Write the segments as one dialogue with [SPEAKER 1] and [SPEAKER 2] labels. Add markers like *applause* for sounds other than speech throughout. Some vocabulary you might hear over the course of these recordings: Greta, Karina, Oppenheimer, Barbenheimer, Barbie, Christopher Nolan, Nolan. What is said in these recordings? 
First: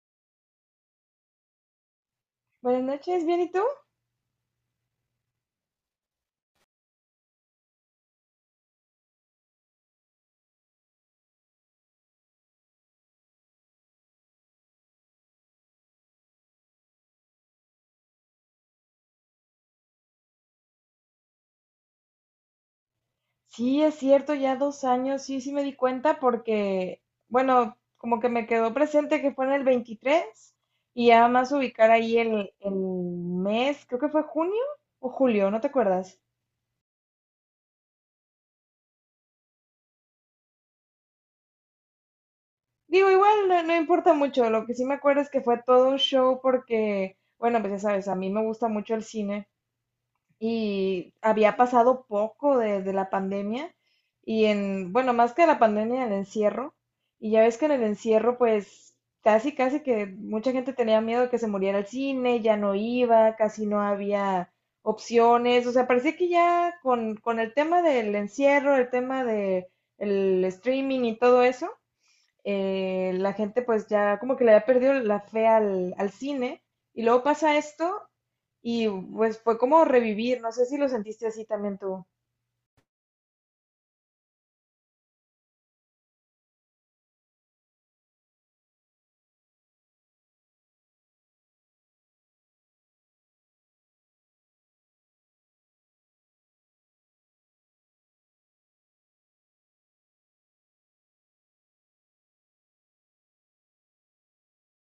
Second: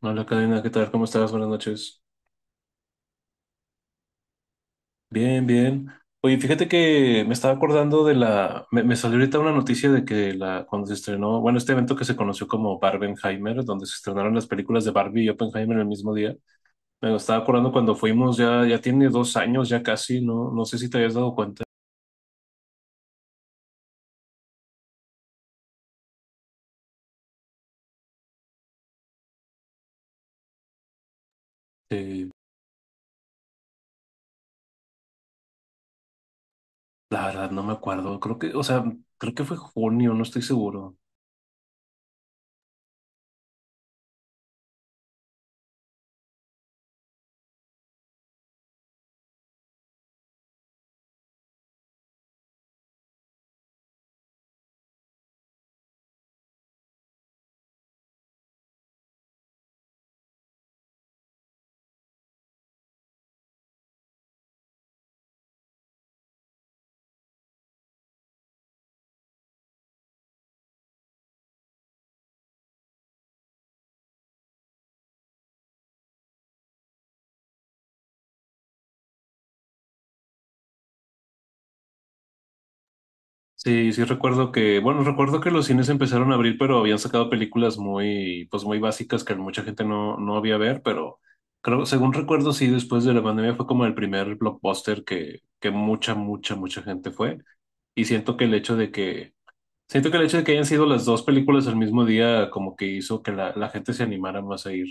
[SPEAKER 1] Hola, Karina, ¿qué tal? ¿Cómo estás? Buenas noches.
[SPEAKER 2] Buenas noches, ¿bien y tú?
[SPEAKER 1] Bien, bien. Oye, fíjate que me estaba acordando de la. Me salió ahorita una noticia de que cuando se estrenó, bueno, este evento que se conoció como Barbenheimer, donde se estrenaron las películas de Barbie y Oppenheimer el mismo día. Me estaba acordando cuando fuimos, ya tiene 2 años, ya casi, ¿no? No sé si te habías dado cuenta.
[SPEAKER 2] Sí, es cierto, ya 2 años, sí, sí me di cuenta porque, bueno, como que me quedó presente que fue en el 23 y ya más ubicar ahí
[SPEAKER 1] Eh,
[SPEAKER 2] el mes, creo que fue junio o julio, ¿no te acuerdas?
[SPEAKER 1] la verdad, no me acuerdo. Creo que, o sea, creo que fue junio, no estoy seguro.
[SPEAKER 2] Digo, igual no, no importa mucho, lo que sí me acuerdo es que fue todo un show porque, bueno, pues ya sabes, a mí me gusta mucho el cine y había pasado poco desde la pandemia y en, bueno, más que la pandemia, el encierro. Y ya ves que en el encierro, pues casi, casi que mucha gente tenía miedo de que se muriera el cine, ya no iba, casi no había opciones. O sea, parecía que ya con el tema del encierro, el tema del streaming y todo eso, la gente pues ya como que le había perdido la fe al cine y luego pasa esto y pues fue como revivir, no sé si lo sentiste así también tú.
[SPEAKER 1] Sí, sí recuerdo que, bueno, recuerdo que los cines empezaron a abrir, pero habían sacado películas muy, pues muy básicas que mucha gente no había ver, pero creo, según recuerdo, sí, después de la pandemia fue como el primer blockbuster que mucha, mucha, mucha gente fue. Y siento que el hecho de que, siento que el hecho de que hayan sido las dos películas al mismo día, como que hizo que la gente se animara más a ir.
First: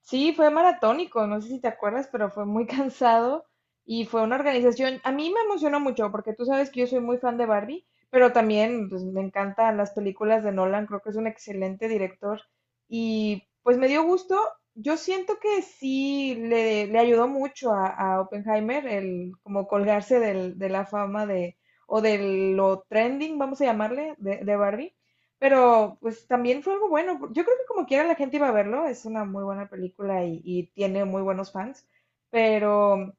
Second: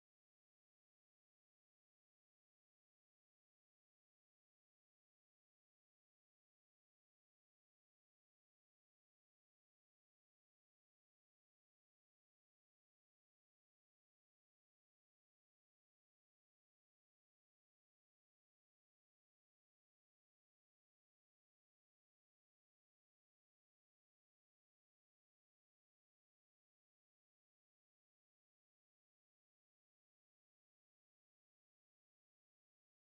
[SPEAKER 2] Sí, fue maratónico, no sé si te acuerdas, pero fue muy *laughs* cansado y fue una organización. A mí me emocionó mucho porque tú sabes que yo soy muy fan de Barbie, pero también pues, me encantan las películas de Nolan, creo que es un excelente director y pues me dio gusto. Yo siento que sí le ayudó mucho a Oppenheimer el como colgarse de la fama de o de lo trending, vamos a llamarle, de Barbie. Pero pues también fue algo bueno. Yo creo que como quiera la gente iba a verlo. Es una muy buena película y tiene muy buenos fans. Pero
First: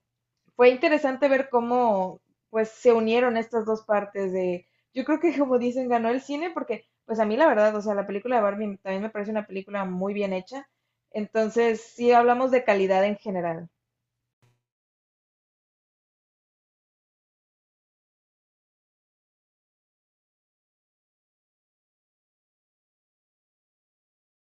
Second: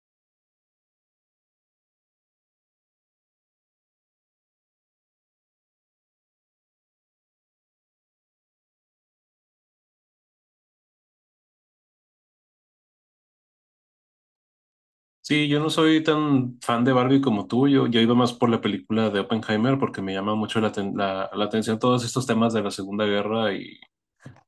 [SPEAKER 2] fue interesante ver cómo pues se unieron estas dos partes de... Yo creo que como dicen, ganó el cine porque pues a mí la verdad, o sea, la película de Barbie también me parece una película muy bien hecha. Entonces sí hablamos de calidad en general.
[SPEAKER 1] Sí, yo no soy tan fan de Barbie como tú, yo iba más por la película de Oppenheimer porque me llama mucho la atención todos estos temas de la Segunda Guerra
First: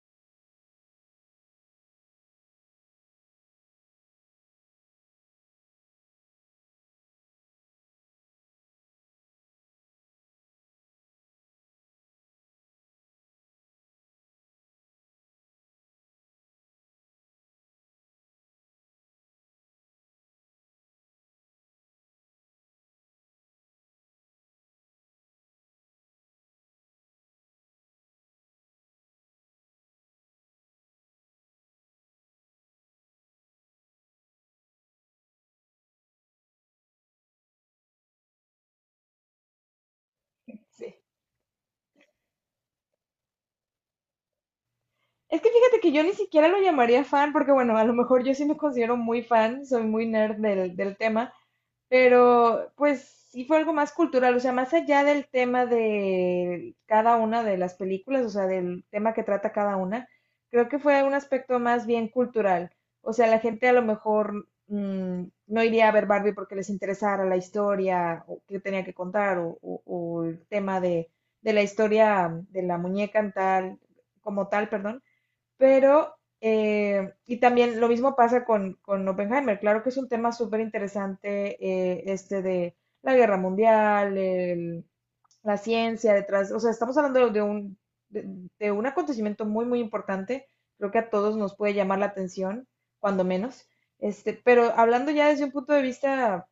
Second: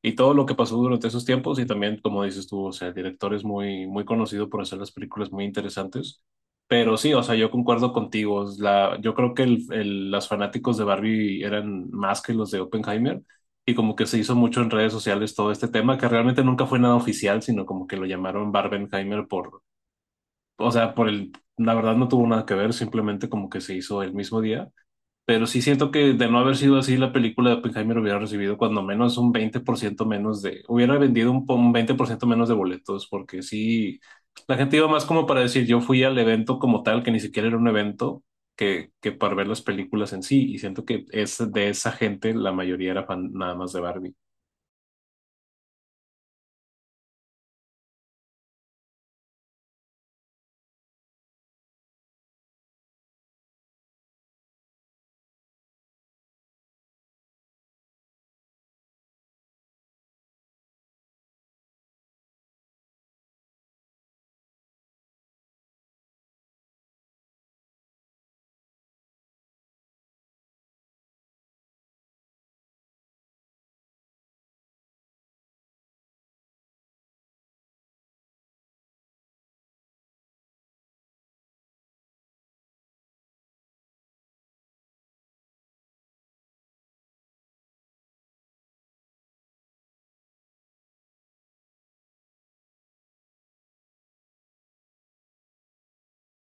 [SPEAKER 1] y todo lo que pasó durante esos tiempos y también, como dices tú, o sea, el director es muy, muy conocido por hacer las películas muy interesantes. Pero sí, o sea, yo concuerdo contigo. Yo creo que los fanáticos de Barbie eran más que los de Oppenheimer y como que se hizo mucho en redes sociales todo este tema, que realmente nunca fue nada oficial, sino como que lo llamaron Barbenheimer por, o sea, la verdad no tuvo nada que ver, simplemente como que se hizo el mismo día. Pero sí siento que de no haber sido así, la película de Oppenheimer hubiera recibido cuando menos un 20% menos de, hubiera vendido un 20% menos de boletos, porque sí, la gente iba más como para decir, yo fui al evento como tal, que ni siquiera era un evento, que para ver las películas en sí, y siento
[SPEAKER 2] Sí.
[SPEAKER 1] que es de esa gente, la mayoría era fan nada más de Barbie.
[SPEAKER 2] Es que fíjate que yo ni siquiera lo llamaría fan porque bueno, a lo mejor yo sí me considero muy fan, soy muy nerd del tema. Pero, pues, sí fue algo más cultural, o sea, más allá del tema de cada una de las películas, o sea, del tema que trata cada una, creo que fue un aspecto más bien cultural. O sea, la gente a lo mejor no iría a ver Barbie porque les interesara la historia o que tenía que contar o, o el tema de la historia de la muñeca en tal, como tal, perdón pero, y también lo mismo pasa con Oppenheimer. Claro que es un tema súper interesante este de la guerra mundial, la ciencia detrás. O sea, estamos hablando de, de un acontecimiento muy, muy importante. Creo que a todos nos puede llamar la atención, cuando menos. Este, pero hablando ya desde un punto de vista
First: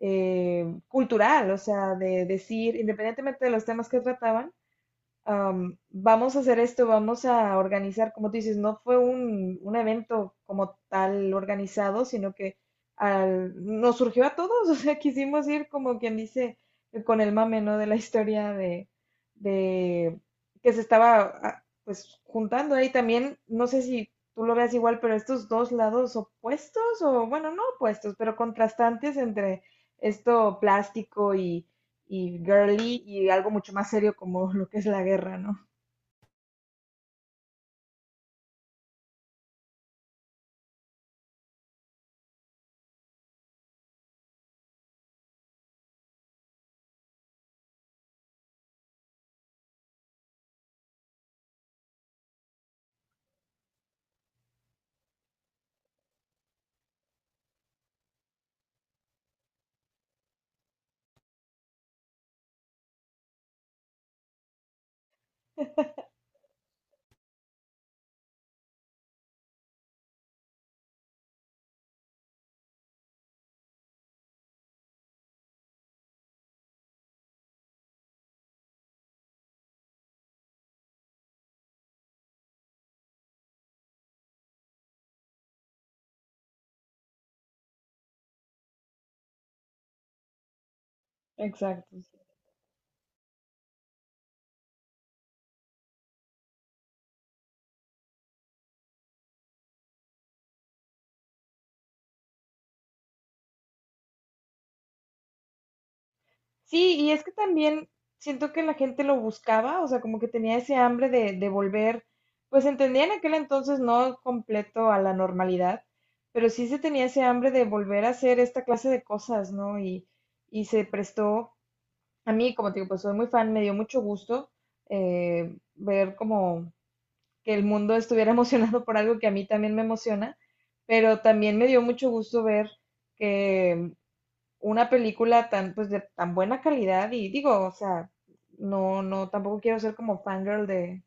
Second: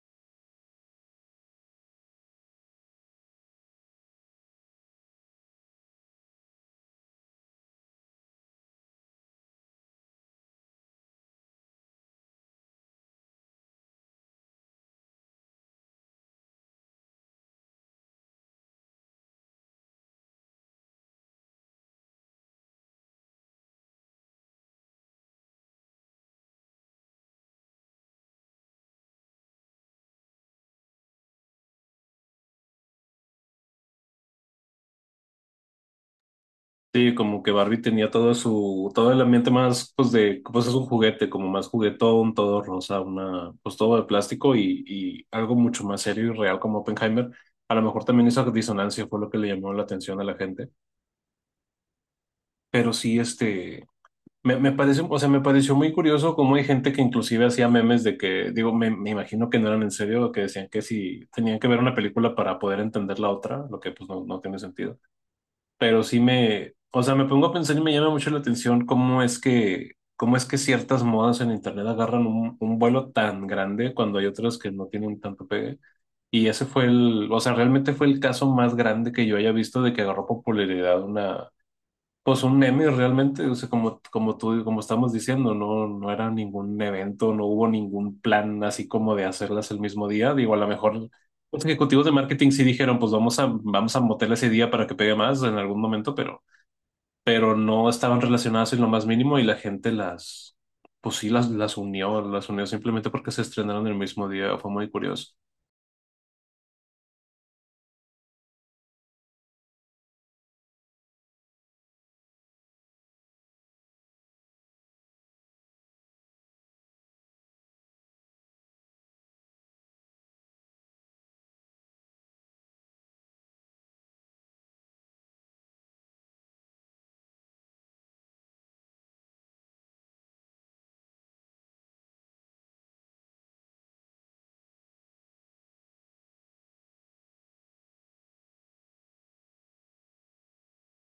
[SPEAKER 2] cultural, o sea, de decir, independientemente de los temas que trataban, vamos a hacer esto, vamos a organizar, como tú dices, no fue un evento como tal organizado, sino que nos surgió a todos, *laughs* o sea, quisimos ir como quien dice con el mame, ¿no? De la historia de que se estaba pues juntando ahí también, no sé si tú lo veas igual, pero estos dos lados opuestos, o bueno, no opuestos, pero contrastantes entre esto plástico y girly y algo mucho más serio como lo que es la guerra, ¿no?
[SPEAKER 1] Sí, como que Barbie tenía todo su, todo el ambiente más, pues de, pues es un juguete, como más juguetón, todo rosa, una, pues todo de plástico y algo mucho más serio y real como Oppenheimer. A lo mejor también esa disonancia fue lo que le llamó la atención a la gente. Pero sí, este, me parece, o sea, me pareció muy curioso cómo hay gente que inclusive hacía memes de que, digo, me imagino que no eran en serio, que decían que si tenían que ver una película para poder entender la otra, lo que pues no, no tiene sentido, pero sí me, o sea, me pongo a pensar y me llama mucho la atención cómo es que ciertas modas en internet agarran un vuelo tan grande cuando hay otras que no tienen tanto pegue. Y ese fue el, o sea, realmente fue el caso más grande que yo haya visto de que agarró popularidad una, pues un meme realmente, o sea, como, como tú, como estamos diciendo, no, no era ningún evento, no hubo ningún plan así como de hacerlas el mismo día. Digo, a lo mejor los
[SPEAKER 2] Exacto.
[SPEAKER 1] ejecutivos de
[SPEAKER 2] Sí.
[SPEAKER 1] marketing sí dijeron, pues vamos a motel ese día para que pegue más en algún momento, pero no estaban relacionadas en lo más mínimo y la gente las, pues sí, las unió simplemente porque se estrenaron el mismo día, fue muy curioso.
[SPEAKER 2] Sí, y es que también siento que la gente lo buscaba, o sea, como que tenía ese hambre de volver, pues entendía en aquel entonces no completo a la normalidad, pero sí se tenía ese hambre de volver a hacer esta clase de cosas, ¿no? Y se prestó, a mí, como te digo, pues soy muy fan, me dio mucho gusto ver como que el mundo estuviera *laughs* emocionado por algo que a mí también me emociona, pero también me dio mucho gusto ver que una película tan, pues, de tan buena calidad, y digo, o sea, no, no, tampoco quiero ser como fangirl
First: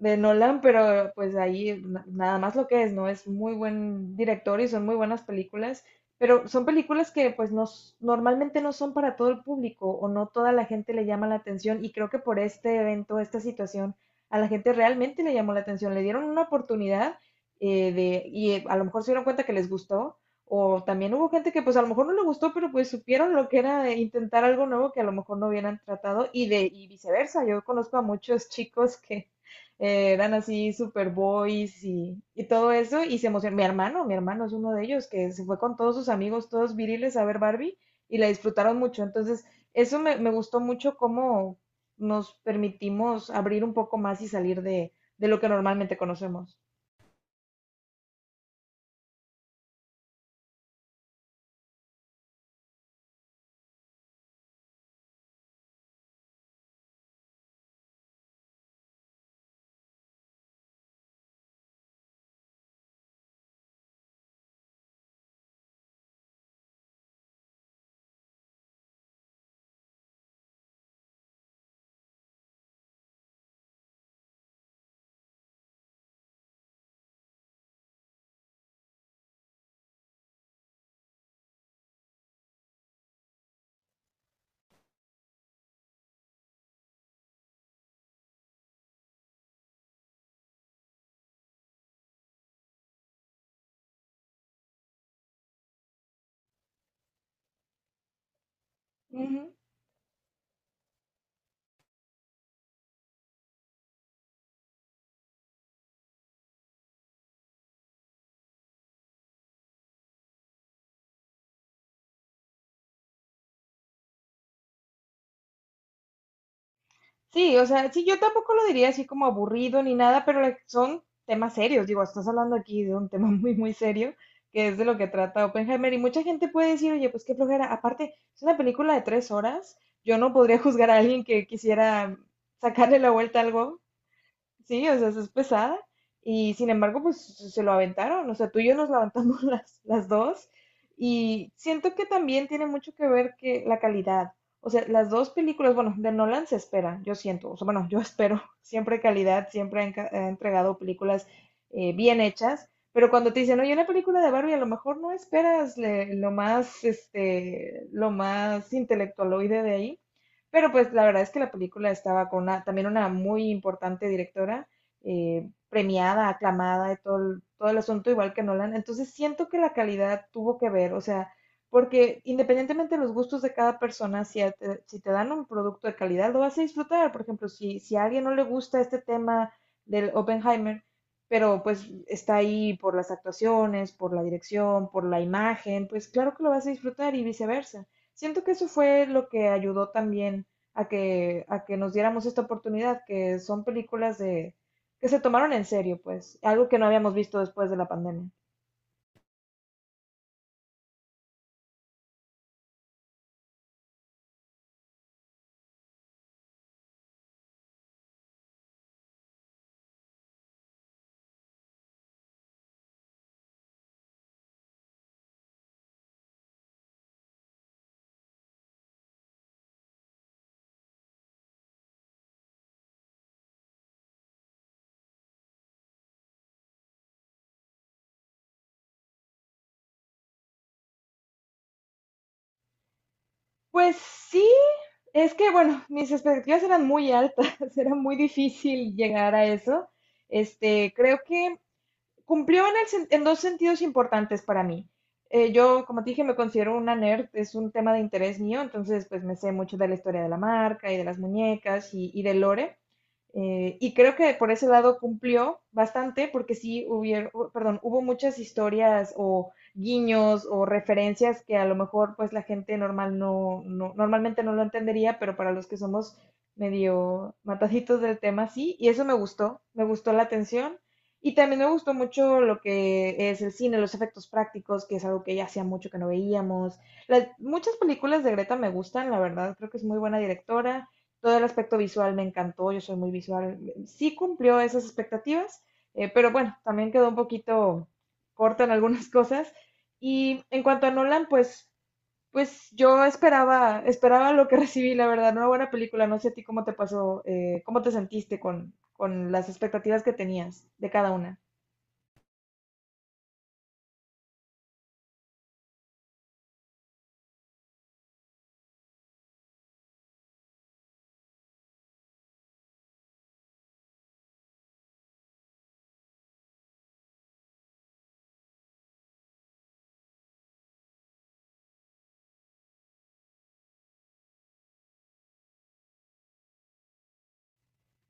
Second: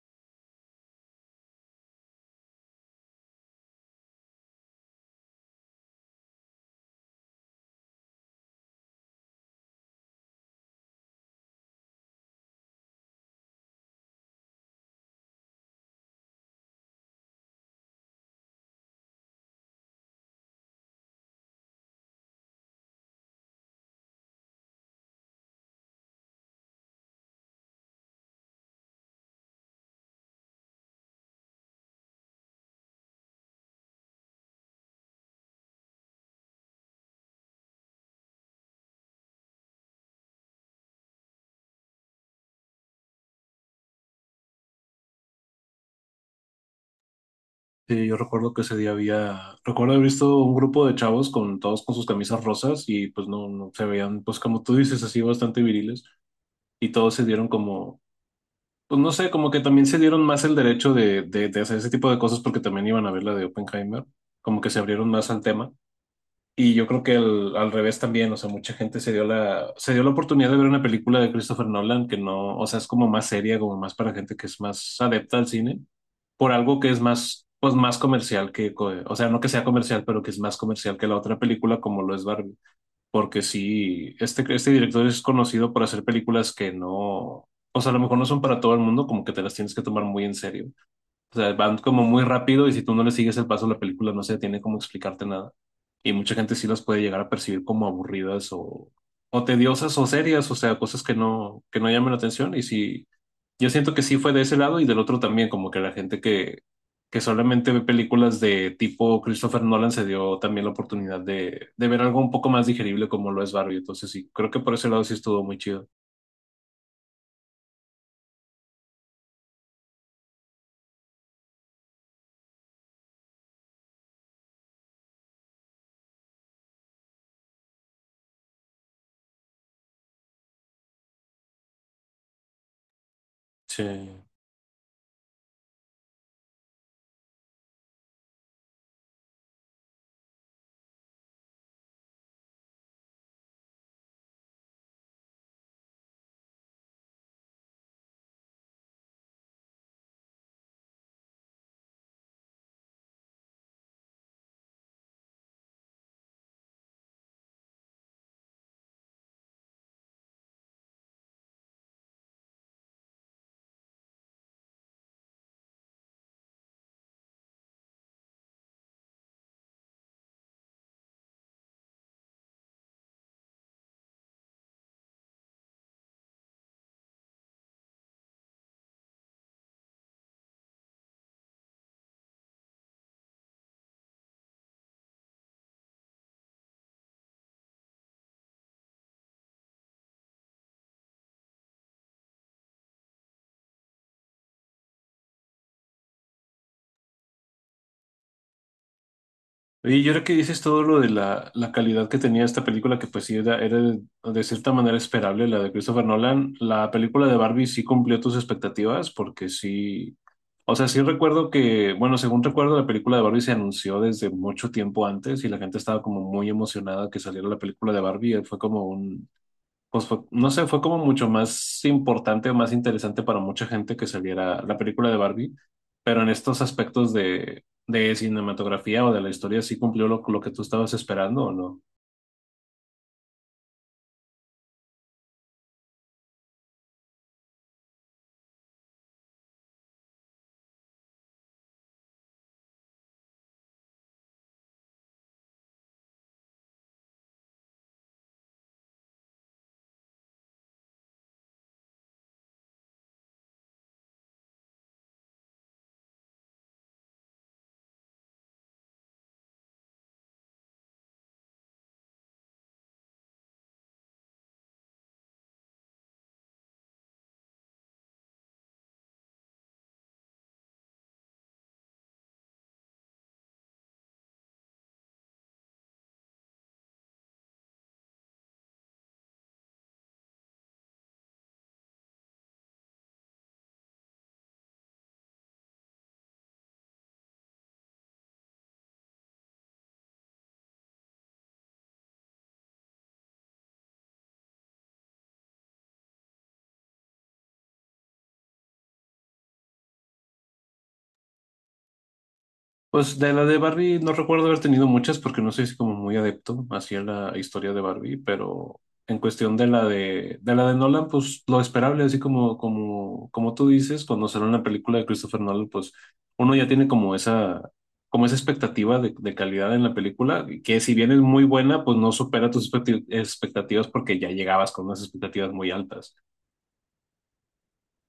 [SPEAKER 2] de Nolan, pero pues ahí nada más lo que es, ¿no? Es muy buen director y son muy buenas películas, pero son películas que pues no, normalmente no son para todo el público o no toda la gente le llama la atención y creo que por este evento, esta situación, a la gente realmente le llamó la atención, le dieron una oportunidad y a lo mejor se dieron cuenta que les gustó. O también hubo gente que pues a lo mejor no le gustó, pero pues supieron lo que era intentar algo nuevo que a lo mejor no hubieran tratado y viceversa. Yo conozco a muchos chicos que, eran así super boys y todo eso, y se emocionó. Mi hermano es uno de ellos, que se fue con todos sus amigos, todos viriles, a ver Barbie, y la disfrutaron mucho. Entonces, eso me gustó mucho cómo nos permitimos abrir un poco más y salir de lo que normalmente conocemos.
[SPEAKER 1] Sí, yo recuerdo que ese día había, recuerdo haber visto un grupo de chavos con todos con sus camisas rosas y pues no, no se veían, pues como tú dices, así bastante viriles y todos se dieron como, pues no sé, como que también se dieron más el derecho de hacer ese tipo de cosas porque también iban a ver la de Oppenheimer, como que se abrieron más al tema. Y yo creo que al revés también, o sea, mucha gente se dio la oportunidad de ver una película de Christopher Nolan que no, o sea, es como más seria, como más para gente que es más adepta al cine, por algo que es más, pues más comercial que, co- o sea, no que sea comercial, pero que es más comercial que la otra película como lo es Barbie. Porque sí, este director es conocido por hacer películas que no, o sea, a lo mejor no son para todo el mundo, como que te las tienes que tomar muy en serio. O sea, van como muy rápido y si tú no le sigues el paso, la película no se tiene como explicarte nada. Y mucha gente sí las puede llegar a percibir como aburridas o
[SPEAKER 2] Ujú.
[SPEAKER 1] tediosas o serias, o sea, cosas que no llaman la atención. Y sí, yo siento que sí fue de ese lado y del otro también, como que la gente que solamente ve películas de tipo Christopher Nolan se dio también la oportunidad de ver algo un poco más digerible como lo es Barbie. Entonces sí, creo que por ese lado sí estuvo muy chido.
[SPEAKER 2] Sí, o sea, sí, yo tampoco lo diría así como aburrido ni nada, pero like, son temas serios. Digo, estás hablando aquí de un *laughs* tema muy, muy serio, que es de lo que trata Oppenheimer. Y mucha gente puede decir, oye, pues qué flojera. Aparte, es una película de 3 horas. Yo no podría *laughs* juzgar a alguien que quisiera sacarle la vuelta a algo.
[SPEAKER 1] Sí.
[SPEAKER 2] Sí, o sea, es pesada. Y sin embargo, pues se lo aventaron. O sea, tú y yo nos levantamos *laughs* las dos. Y siento que también tiene mucho que ver que la calidad. O sea, las dos películas, bueno, de Nolan se espera, yo siento. O sea, bueno, yo espero *laughs* siempre calidad, siempre ha ha entregado películas bien hechas. Pero cuando te dicen, oye, una película de Barbie, a lo mejor no esperas lo más, este, lo más intelectualoide de ahí. Pero pues la verdad es que la película estaba con también una muy importante directora, premiada, aclamada, de todo el asunto, igual que Nolan. Entonces siento que la calidad tuvo que ver, o sea, porque independientemente de los gustos de cada persona, si te dan un producto de calidad, lo vas a disfrutar. Por ejemplo, si, si a alguien no le gusta este tema del Oppenheimer, pero pues está ahí por las actuaciones, por la dirección, por la imagen, pues claro que lo vas a disfrutar y viceversa. Siento que eso fue lo que ayudó también a que nos diéramos esta oportunidad, que son películas de, que se tomaron en serio, pues, algo que no habíamos visto después de la pandemia.
[SPEAKER 1] Y yo creo que dices todo lo de la calidad que tenía esta película, que pues sí era, era de cierta manera esperable, la de Christopher Nolan. La película de Barbie sí cumplió tus expectativas, porque sí, o sea, sí recuerdo que, bueno, según recuerdo, la película de Barbie se anunció desde mucho tiempo antes y la gente estaba como muy emocionada que saliera la película de Barbie. Fue como un, pues fue- no sé, fue como mucho más importante o más interesante para mucha gente que saliera la película de Barbie, pero en estos aspectos de cinematografía o de la historia, ¿sí cumplió lo que tú estabas esperando o no?
[SPEAKER 2] Pues sí, es que bueno, mis expectativas eran muy altas, *laughs* era muy difícil llegar a eso. Este, creo que cumplió en dos sentidos importantes para mí. Yo, como te dije, me considero una nerd, es un tema de interés mío, entonces pues me sé mucho de la historia de la marca y de las muñecas y de lore. Y creo que por ese lado cumplió bastante, porque sí hubiera, perdón, hubo muchas historias o guiños o referencias que a lo mejor pues la gente normal no, no normalmente no lo entendería, pero para los que somos medio mataditos del tema, sí, y eso me gustó la atención. Y también me gustó mucho lo que es el cine, los efectos prácticos, que es algo que ya hacía mucho que no veíamos. Las, muchas películas de Greta me gustan, la verdad, creo que es muy buena directora. Todo el aspecto visual me encantó, yo soy muy visual, sí cumplió esas expectativas, pero bueno, también quedó un poquito corta en algunas *laughs* cosas. Y en cuanto a Nolan, pues, pues yo esperaba, esperaba lo que *laughs* recibí, la verdad, una buena película, no sé a ti cómo te pasó, cómo te sentiste con las expectativas que tenías de cada una.
[SPEAKER 1] Pues de la de Barbie no recuerdo haber tenido muchas porque no soy así como muy adepto hacia la historia de Barbie, pero en cuestión de la de la de Nolan, pues lo esperable, así como, como, como tú dices, cuando sale una película de Christopher Nolan, pues uno ya tiene como esa expectativa de calidad en la película, que si bien es muy buena, pues no supera tus expectativas porque ya llegabas con unas expectativas muy altas.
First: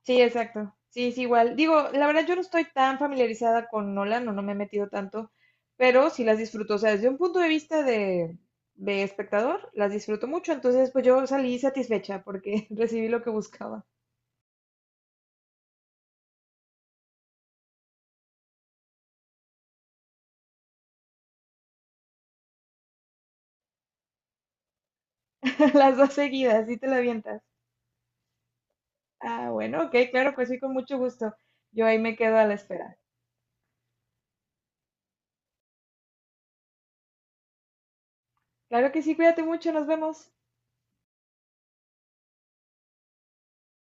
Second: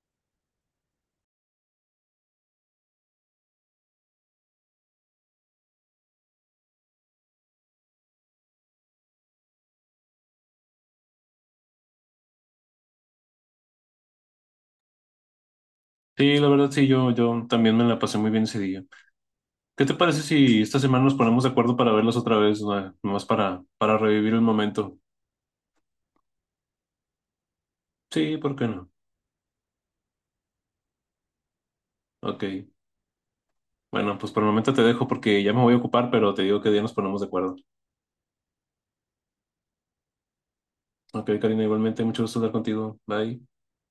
[SPEAKER 2] Sí, exacto. Sí, es igual. Digo, la verdad yo no estoy tan familiarizada con Nolan, no, no me he metido tanto, pero sí las disfruto. O sea, desde un punto de vista de espectador, las disfruto mucho. Entonces, pues yo salí satisfecha porque *laughs* recibí lo que buscaba.
[SPEAKER 1] Sí, la verdad sí, yo también me la pasé muy bien ese día. ¿Qué te parece si esta semana nos ponemos de acuerdo para verlos otra vez, no Nomás para revivir el momento.
[SPEAKER 2] *laughs* Las dos seguidas, sí te la avientas.
[SPEAKER 1] Sí, ¿por qué no?
[SPEAKER 2] Ah, bueno, ok, claro, pues sí, con mucho gusto. Yo ahí me quedo
[SPEAKER 1] Ok.
[SPEAKER 2] a la espera.
[SPEAKER 1] Bueno, pues por el momento te dejo porque ya me voy a ocupar, pero te digo que día nos ponemos de acuerdo.
[SPEAKER 2] Claro que sí, cuídate mucho, nos vemos.
[SPEAKER 1] Ok, Karina, igualmente, mucho gusto hablar contigo. Bye.